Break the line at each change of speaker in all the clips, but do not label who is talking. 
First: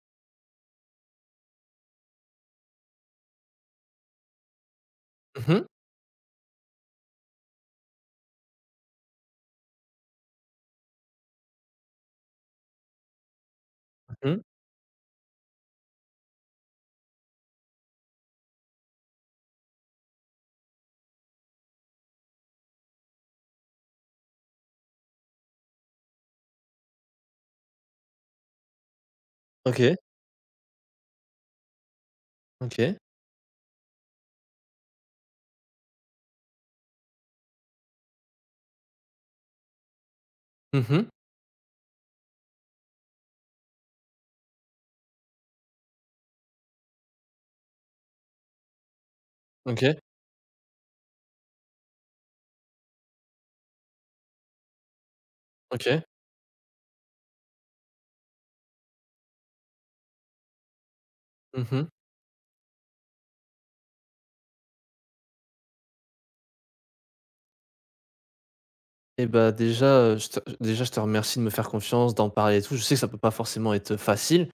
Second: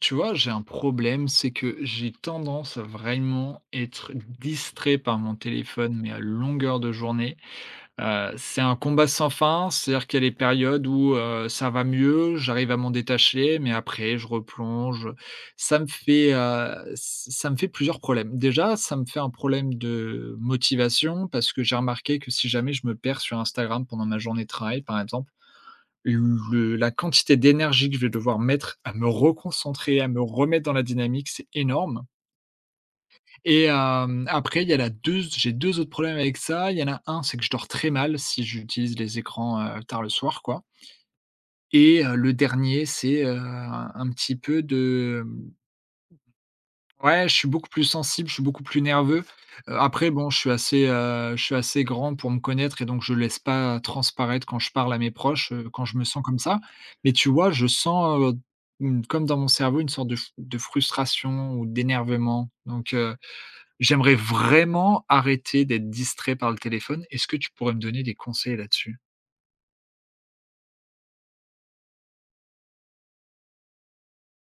Tu vois, j'ai un problème, c'est que j'ai tendance à vraiment être distrait par mon
Mmh mh.
téléphone, mais à longueur de journée. C'est un combat sans fin, c'est-à-dire qu'il y a les périodes où ça va mieux, j'arrive à m'en détacher, mais après je
Mmh.
replonge. Ça me fait, ç ça me fait plusieurs problèmes. Déjà, ça me fait un problème de motivation parce que j'ai remarqué que si jamais je me perds sur Instagram pendant ma journée de travail, par exemple, le la quantité d'énergie que je vais devoir mettre à me
OK,
reconcentrer, à me remettre dans la dynamique, c'est énorme
OK.
et après il y a la 2 j'ai 2 autres problèmes avec ça. Il y en a un, c'est que je dors très mal si j'utilise les écrans, tard le soir, quoi
Mmh mh.
et le dernier, c'est un petit peu de, ouais, je suis beaucoup plus sensible, je suis beaucoup plus nerveux.
OK,
Après bon, je suis assez, je suis assez grand pour me connaître et donc je laisse pas transparaître quand je parle à mes proches, quand je
OK.
me sens comme ça. Mais tu vois, je sens, une comme dans mon cerveau, une sorte de f de frustration ou
Mmh mh
d'énervement. Donc j'aimerais vraiment arrêter d'être distrait par le téléphone. Est-ce que tu pourrais me donner des conseils là-dessus?
et bah, déjà, je te remercie de me faire confiance, d'en parler et tout. Je sais que ça peut pas forcément être facile.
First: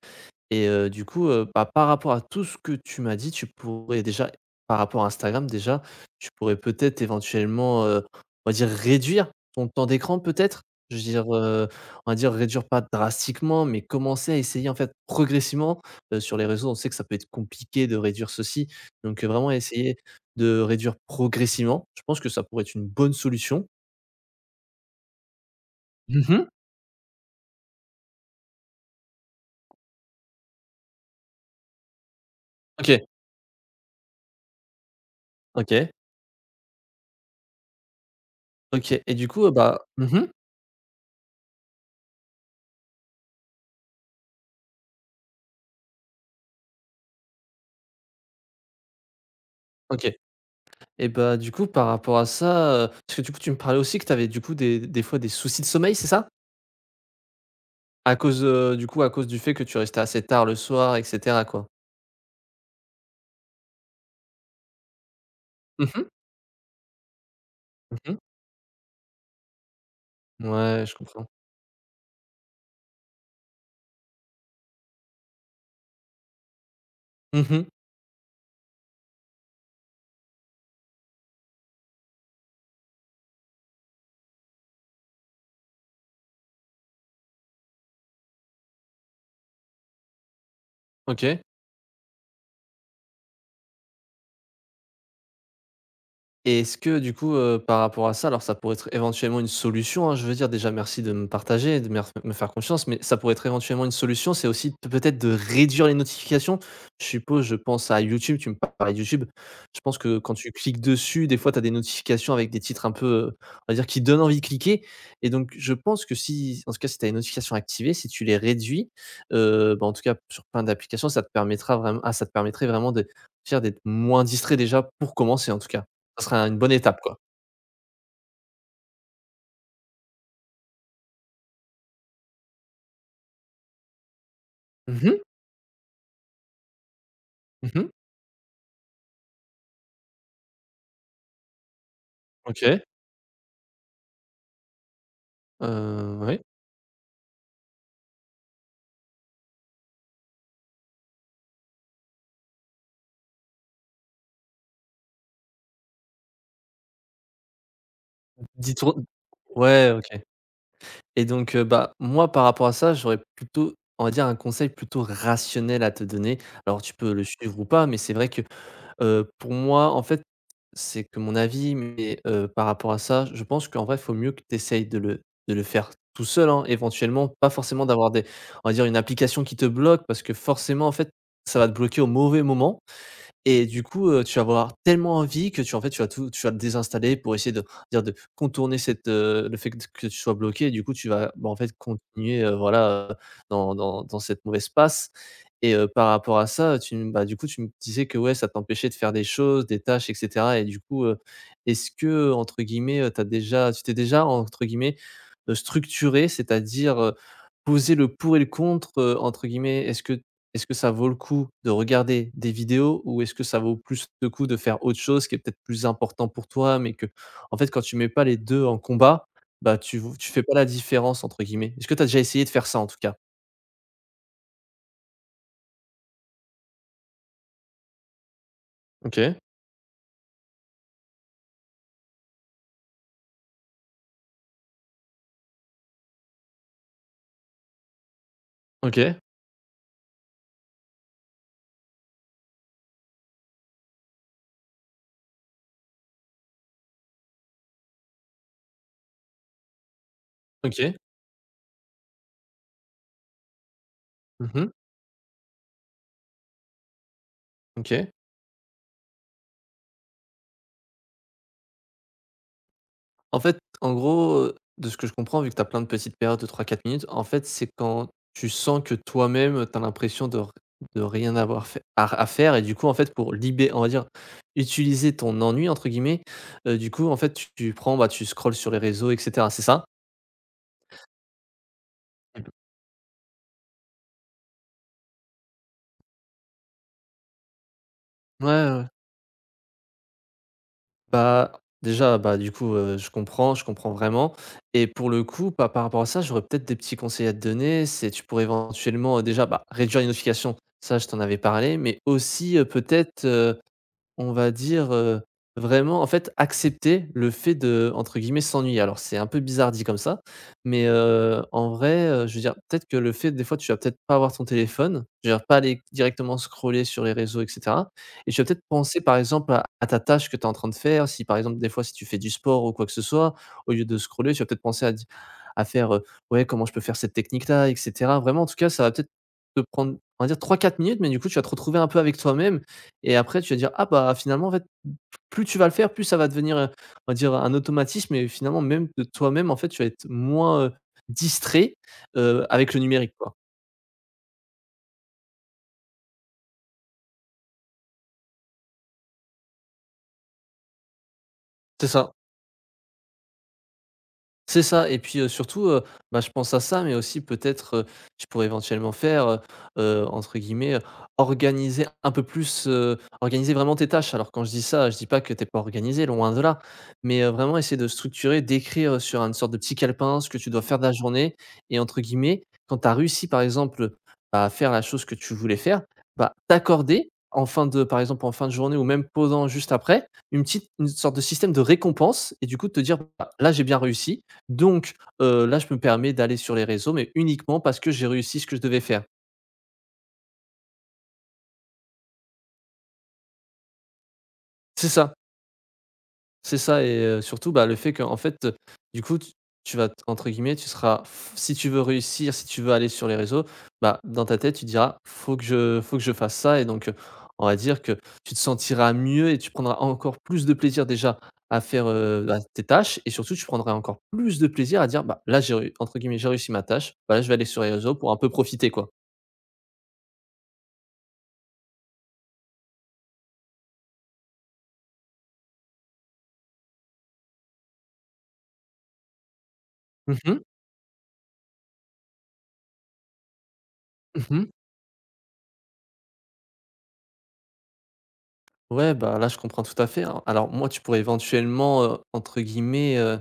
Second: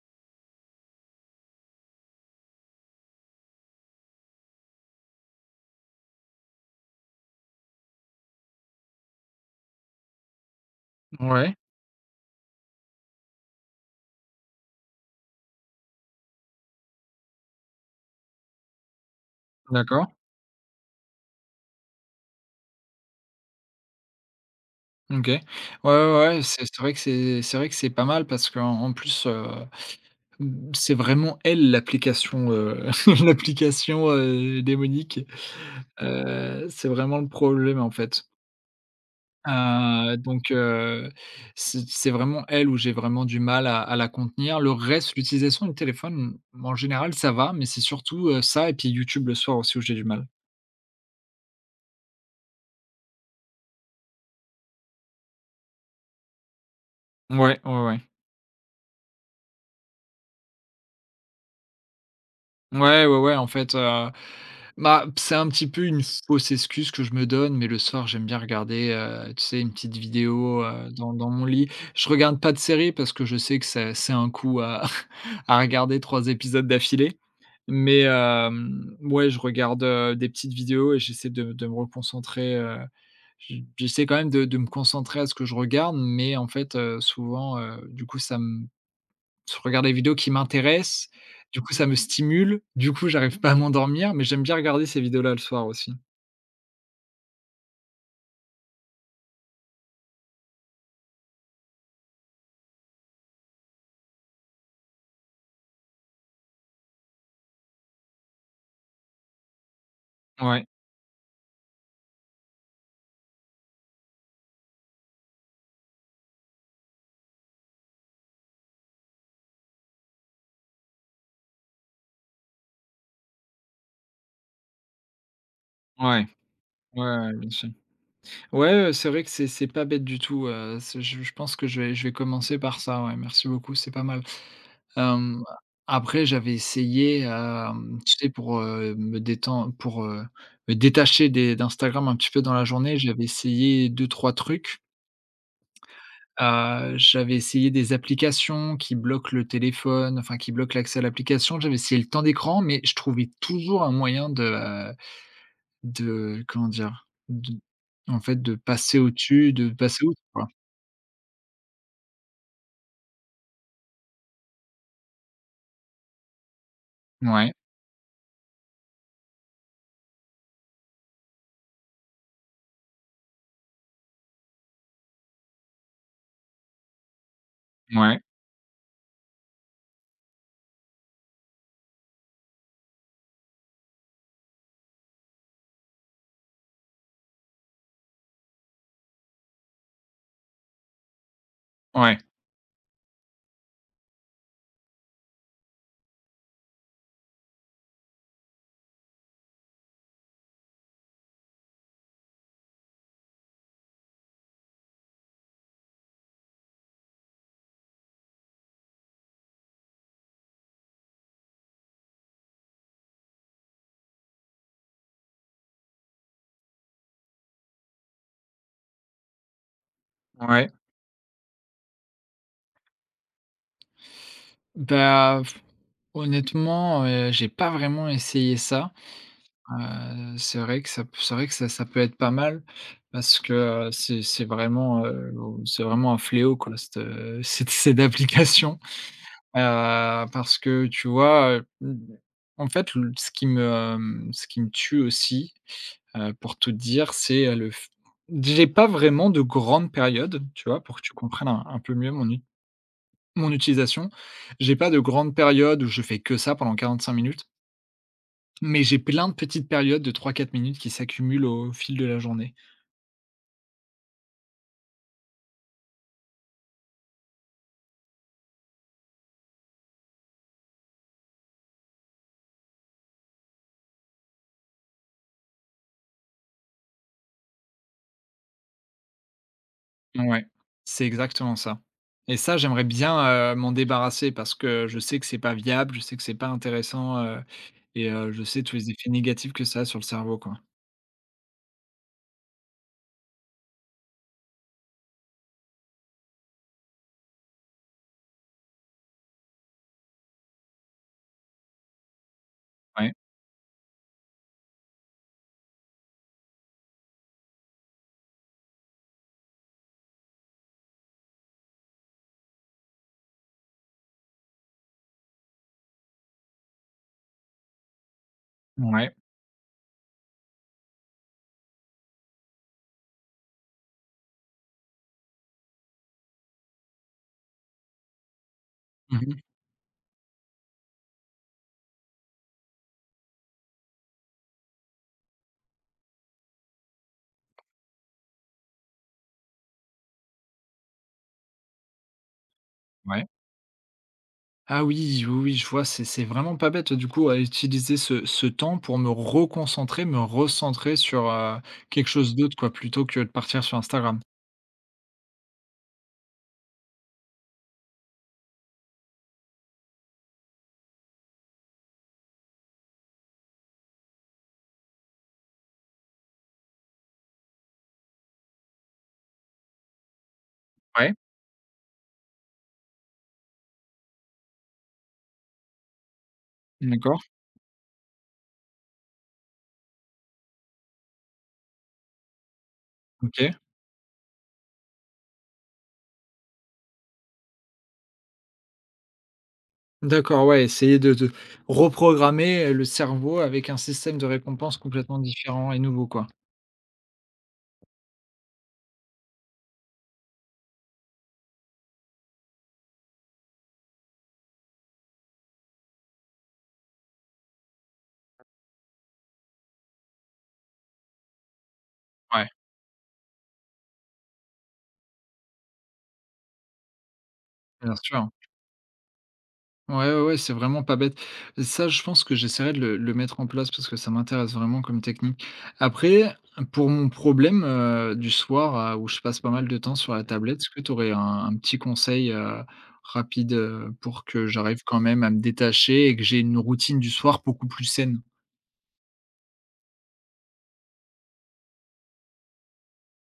Et du coup, bah, par rapport à tout ce que tu m'as dit, tu pourrais déjà par rapport à Instagram déjà, tu pourrais peut-être éventuellement, on va dire réduire ton temps d'écran peut-être? Je veux dire,
Ouais,
on va dire réduire pas drastiquement, mais commencer à essayer en fait progressivement, sur les réseaux on sait que ça peut être compliqué de réduire ceci, donc vraiment essayer
d'accord,
de réduire progressivement. Je pense que ça pourrait être une bonne solution.
OK. Ouais, ouais, ouais,
Mmh.
c'est vrai que c'est vrai que c'est pas mal parce qu'en en plus, mmh, c'est vraiment elle
OK,
l'application, démoniaque.
OK,
C'est vraiment le problème, en fait.
OK, et du coup, bah,
Heu, donc heu, c'est vraiment elle où j'ai vraiment du mal à la contenir. Le reste, l'utilisation du téléphone, en général, ça va, mais c'est surtout, ça et puis YouTube le soir aussi où j'ai du
OK.
mal.
Et bah, du coup, par rapport à ça, parce que du coup, tu me parlais aussi que tu avais du coup des fois des soucis de sommeil, c'est ça?
Ouais, ouais, ouais.
À cause, du coup, à cause du fait que tu restais assez tard le soir et cetera, quoi?
Ouais, ouais, ouais, en fait, bah, c'est un petit peu
Mmh
une
mh.
fausse excuse que je me donne, mais le soir,
Mmh.
j'aime bien regarder, tu sais, une petite vidéo,
Ouais,
heu,
je
dans
comprends.
dans mon lit. Je regarde pas de série parce que je sais que c'est un coup à à regarder 3 épisodes d'affilée,
Mmh.
mais ouais, je regarde, des petites vidéos et j'essaie de me reconcentrer, j'essaie quand même de me concentrer à ce que je regarde, mais en fait, souvent, du coup, ça me je regarde des vidéos qui m'intéressent,
OK.
du coup ça me stimule, du coup j'arrive pas à m'endormir, mais j'aime bien regarder ces vidéos-là le soir aussi.
Et est-ce que du coup, par rapport à ça, alors ça pourrait être éventuellement une solution, hein, je veux dire déjà merci de me partager, de me faire confiance, mais ça pourrait être éventuellement une solution, c'est aussi p peut-être de réduire les notifications? Je suppose, je pense à YouTube, tu me parlais de YouTube. Je pense que quand tu
Ouais,
cliques dessus, des fois tu as des notifications avec des titres un peu, on va dire qui donnent envie de cliquer et donc je pense que si en tout cas si tu as les notifications activées, si tu les réduis, bah, en tout cas sur plein d'applications, ça te permettra vraiment, ah ça te permettrait vraiment de dire d'être moins distrait déjà pour commencer en tout cas. Ça
ouais,
serait une bonne étape,
ouais,
quoi.
ouais, bien sûr. Ouais, c'est vrai que c'est pas bête du tout, c'est je pense que je vais commencer par ça, ouais, merci beaucoup, c'est pas mal.
Mmh mh.
Hem, Après
Mmh mh.
tu sais me détendre pour me détacher des d'Instagram un petit peu dans la
OK.
journée, j'avais essayé deux trois trucs.
Oui.
J'avais essayé des applications qui bloquent le téléphone, enfin qui bloquent l'accès à l'application. J'avais essayé le temps d'écran, mais je trouvais toujours un moyen de comment dire? De en fait, de
Dis-toi
passer au-dessus, de
ouais,
passer
OK.
outre, quoi.
Et donc, bah, moi, par rapport à ça, j'aurais plutôt, on va dire, un conseil plutôt rationnel à te donner. Alors tu peux le
Ouais,
suivre ou pas, mais c'est vrai que, pour moi, en fait, c'est que mon avis, mais, par rapport à ça, je pense qu'en vrai, faut mieux que tu essayes de le faire tout seul, hein, éventuellement, pas forcément d'avoir
ouais,
des on va dire, une application qui te bloque parce que forcément, en fait, ça va te bloquer au mauvais moment. Et du coup, tu vas avoir tellement envie que tu en fait, tu vas tout tu vas le désinstaller pour essayer de dire de contourner cette, le fait que tu sois bloqué et du coup, tu vas, bah, en fait,
ouais,
continuer, voilà, dans cette mauvaise passe et par rapport à ça, tu m bah, du coup, tu me disais que, ouais, ça t'empêchait de faire des choses, des tâches et cetera et du coup, est-ce que, entre guillemets, tu t'es déjà, entre guillemets, «structuré», c'est-à-dire, poser le pour et le contre, entre guillemets? Est-ce que ça vaut le coup de regarder des vidéos ou est-ce que ça vaut plus le coup de faire autre chose qui est peut-être plus important pour toi? Mais que, en fait, quand tu mets pas les 2 en combat, bah, tu fais pas la
ouais.
différence entre guillemets. Est-ce que tu as déjà essayé de faire ça en tout cas?
Bah, f- Honnêtement, j'ai pas vraiment essayé ça.
OK,
C'est vrai que ça p c'est vrai que ça peut être pas mal parce que, c'est vraiment, c'est vraiment un fléau quoi cette, cette application.
OK,
Parce que tu vois, en fait, le ce qui me, mmh, ce qui me tue aussi, pour tout te dire, c'est, le f j'ai pas vraiment de grandes périodes, tu vois? Pour
OK.
que tu comprennes un peu mieux mon utilisation.
Mmh.
J'ai pas de grandes périodes où je fais que ça pendant 45 minutes,
OK.
mais j'ai plein de petites périodes de 3, 4 minutes qui s'accumulent au fil de la journée.
En fait, en gros, de ce que je comprends, vu que tu as plein de petites périodes de 3, 4 minutes, en fait, c'est quand tu sens que toi-même, tu as l'impression de rien avoir fait à faire et du coup, en fait, pour libérer, on va dire, utiliser ton «ennui» entre guillemets, du coup, en fait, tu prends, bah, tu scrolles sur les réseaux et cetera, c'est ça?
Ouais, c'est exactement ça et
Mmh.
ça, j'aimerais bien, m'en débarrasser parce que je sais que c'est pas viable, je sais que c'est pas intéressant, et je
Ouais,
sais tous
ouais.
les effets négatifs que ça a sur le cerveau, quoi.
Bah, déjà, bah, du coup, je comprends vraiment et pour le coup, bah, par rapport à ça, j'aurais peut-être des petits conseils à te donner. C'est tu pourrais éventuellement, déjà, bah, réduire les notifications. Ça, je t'en avais parlé, mais aussi,
Ouais,
peut-être, on va dire, vraiment en fait accepter le fait de, entre guillemets, «s'ennuyer». Alors c'est un peu bizarre dit comme ça, mais, en vrai, je veux dire peut-être que le fait des fois tu vas peut-être pas avoir ton téléphone, je veux dire pas aller directement scroller sur les réseaux et cetera et tu vas peut-être penser
ouais.
par exemple à ta tâche que tu es en train de faire. Si par exemple des fois si tu fais du sport ou quoi que ce soit, au lieu de scroller, tu vas peut-être penser à faire: «Ouais comment je peux faire cette technique-là?» et cetera. Vraiment en tout cas ça va peut-être
Mmh.
te prendre, on va dire 3 4 minutes, mais du coup tu vas te retrouver un peu avec toi-même et après tu vas dire: «Ah bah, finalement en fait, plus tu vas le faire, plus ça va devenir, on va dire un automatisme» et finalement même de toi-même en fait, tu vas être moins, distrait, avec le numérique
Ouais.
quoi.
Ah oui, oui, oui, je vois, c'est vraiment pas bête, du coup, à utiliser ce temps pour me reconcentrer, me recentrer sur,
C'est
quelque
ça.
chose d'autre, quoi, plutôt que de partir sur Instagram.
C'est ça et puis, surtout, bah, je pense à ça, mais aussi peut-être, je pourrais éventuellement faire, entre guillemets, organiser un peu plus, organiser vraiment tes tâches. Alors quand je dis ça, je dis pas que t'es pas organisé, loin de là, mais, vraiment essayer de structurer, d'écrire sur une sorte de petit calepin ce que tu dois faire de la
Ouais,
journée et entre guillemets, quand tu as réussi, par exemple, bah, à faire la chose que tu voulais faire, bah, t'accorder
d'accord,
en fin de par exemple, en fin de journée ou même pendant juste après, une sorte de système de récompense et du coup de te dire: «Bah,
OK.
là j'ai bien réussi». Donc, là, je me permets d'aller sur les réseaux, mais uniquement parce que j'ai réussi ce que je devais faire.
D'accord, ouais, essayer de reprogrammer, le cerveau avec un système de récompense
C'est ça,
complètement différent et nouveau, quoi.
c'est ça et surtout, bah, le fait qu'en fait, du coup, tu vas t entre guillemets, tu seras si tu veux réussir, si tu veux aller sur les réseaux, bah, dans ta tête, tu diras: «Faut que je fasse ça» et donc, on va dire que tu te sentiras mieux et tu prendras encore plus de plaisir déjà à faire, bah,
Ouais,
tes tâches et surtout, tu prendras encore plus de plaisir à dire: «Bah, là, j'ai réu entre guillemets, j'ai réussi ma tâche. Bah, là, je vais aller sur les réseaux
bien
pour un
sûr.
peu profiter, quoi».
Ouais, ouais, ouais, c'est vraiment pas bête. Ça, je pense que j'essaierai de le mettre en place parce que ça m'intéresse vraiment comme technique. Après, pour mon problème, du soir, où je passe pas mal de temps sur
Mmh
la
mh.
tablette, est-ce que tu aurais un petit conseil, rapide, pour que
Mmh
j'arrive quand même à me détacher et que j'ai une routine du soir beaucoup plus saine?
Ouais, bah, là, je comprends tout à fait, hein. Alors moi, tu pourrais éventuellement, entre guillemets, heu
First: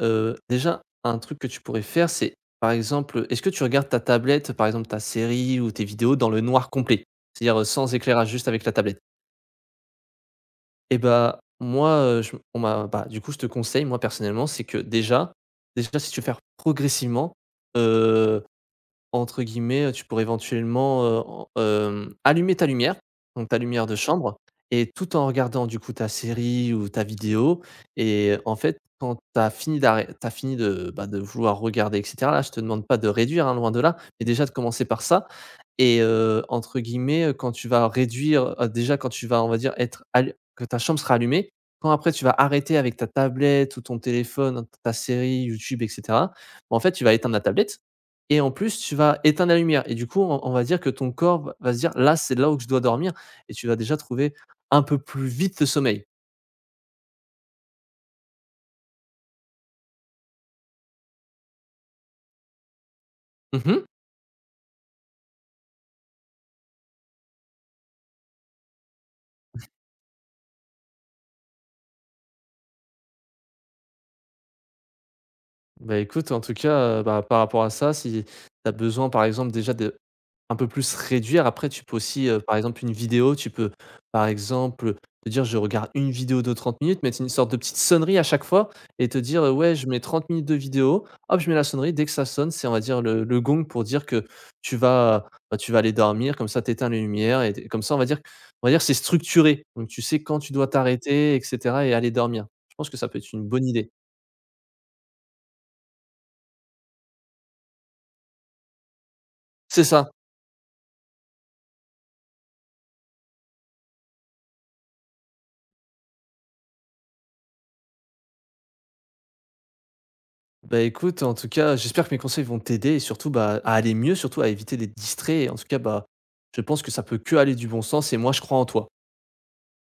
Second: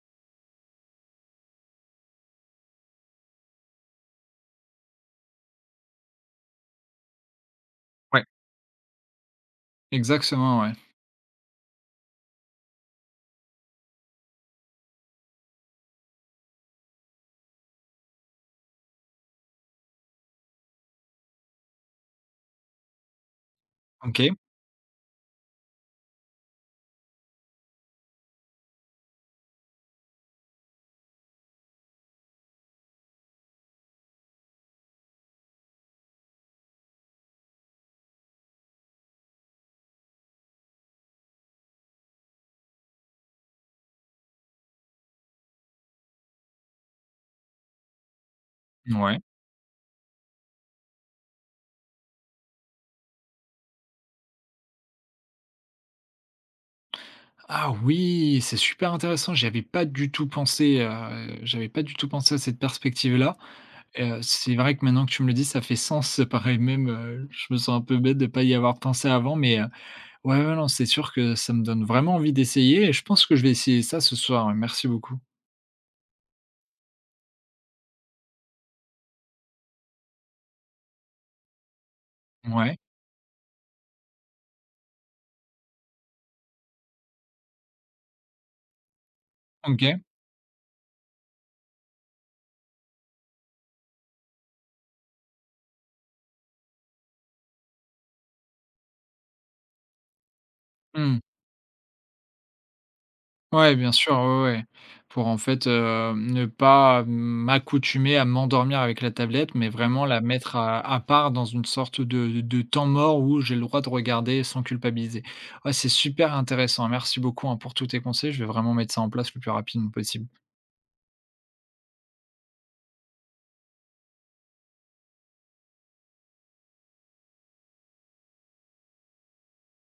heu, déjà, un truc que tu pourrais faire, c'est, par exemple, est-ce que tu regardes ta tablette, par exemple, ta série ou tes vidéos dans le noir complet? C'est-à-dire, sans
Ouais,
éclairage, juste avec la tablette?
exactement, ouais.
Et bah, moi, je on m'a bah, du coup, je te conseille, moi, personnellement, c'est que déjà si tu veux faire progressivement, entre guillemets, tu pourrais éventuellement, allumer ta lumière, donc ta lumière de
OK,
chambre et tout en regardant du coup ta série ou ta vidéo et en fait, quand tu as fini d'arrê t'as fini de, bah, de vouloir regarder et cetera, là, je te demande pas de réduire, hein, loin de là, mais déjà de commencer par ça et entre guillemets, quand tu vas réduire, déjà quand tu vas, on va dire, être allu que ta chambre sera allumée, quand après tu vas arrêter avec ta tablette ou ton téléphone, ta série YouTube et cetera, bah, en fait, tu vas éteindre la tablette et en plus, tu
ouais.
vas éteindre la lumière et du coup, on va dire que ton corps va se dire: «Là, c'est là où je dois dormir» et tu vas déjà trouver un peu plus vite le sommeil.
Ah oui, c'est super intéressant. J'y avais pas du tout pensé, j'avais pas du tout pensé à cette perspective-là.
Mmh
C'est vrai que maintenant que tu me le dis, ça fait sens. Pareil même, je me sens un peu bête de pas y avoir pensé avant, mais, ouais, ouais, non, c'est sûr que ça me donne vraiment envie d'essayer et je pense que je vais essayer ça ce soir. Ouais, merci beaucoup.
Bah, écoute, en tout cas, bah, par rapport à ça, si tu as besoin, par exemple, déjà de un peu plus réduire. Après, tu peux aussi, par
Ouais,
exemple, une vidéo, tu peux, par exemple, te dire: «Je regarde une vidéo de 30 minutes», mettre une sorte de petite sonnerie à chaque fois et te dire: «Ouais, je mets
OK.
30 minutes de vidéo, hop, je mets la sonnerie», dès que ça sonne, c'est, on va dire, le gong pour dire que tu vas, bah, tu vas aller dormir, comme ça, tu éteins les lumières et t comme ça, on va dire c'est structuré. Donc tu sais quand tu dois
Mmh.
t'arrêter et cetera et aller dormir. Je pense que ça peut être une bonne
Ouais,
idée.
bien sûr, ouais, ouais. Pour en fait, ne pas m'accoutumer à m'endormir avec la tablette, mais
C'est
vraiment
ça!
la mettre à part dans une sorte de temps mort où j'ai le droit de regarder sans culpabiliser. Ouais, c'est super intéressant. Merci beaucoup, hein, pour tous tes conseils. Je vais vraiment mettre ça en place le plus rapidement possible.
Bah, écoute, en tout cas, j'espère que mes conseils vont t'aider et surtout, bah, à aller mieux, surtout à éviter d'être distrait et en tout cas, bah, je pense que ça peut que aller du bon sens et moi je crois en toi.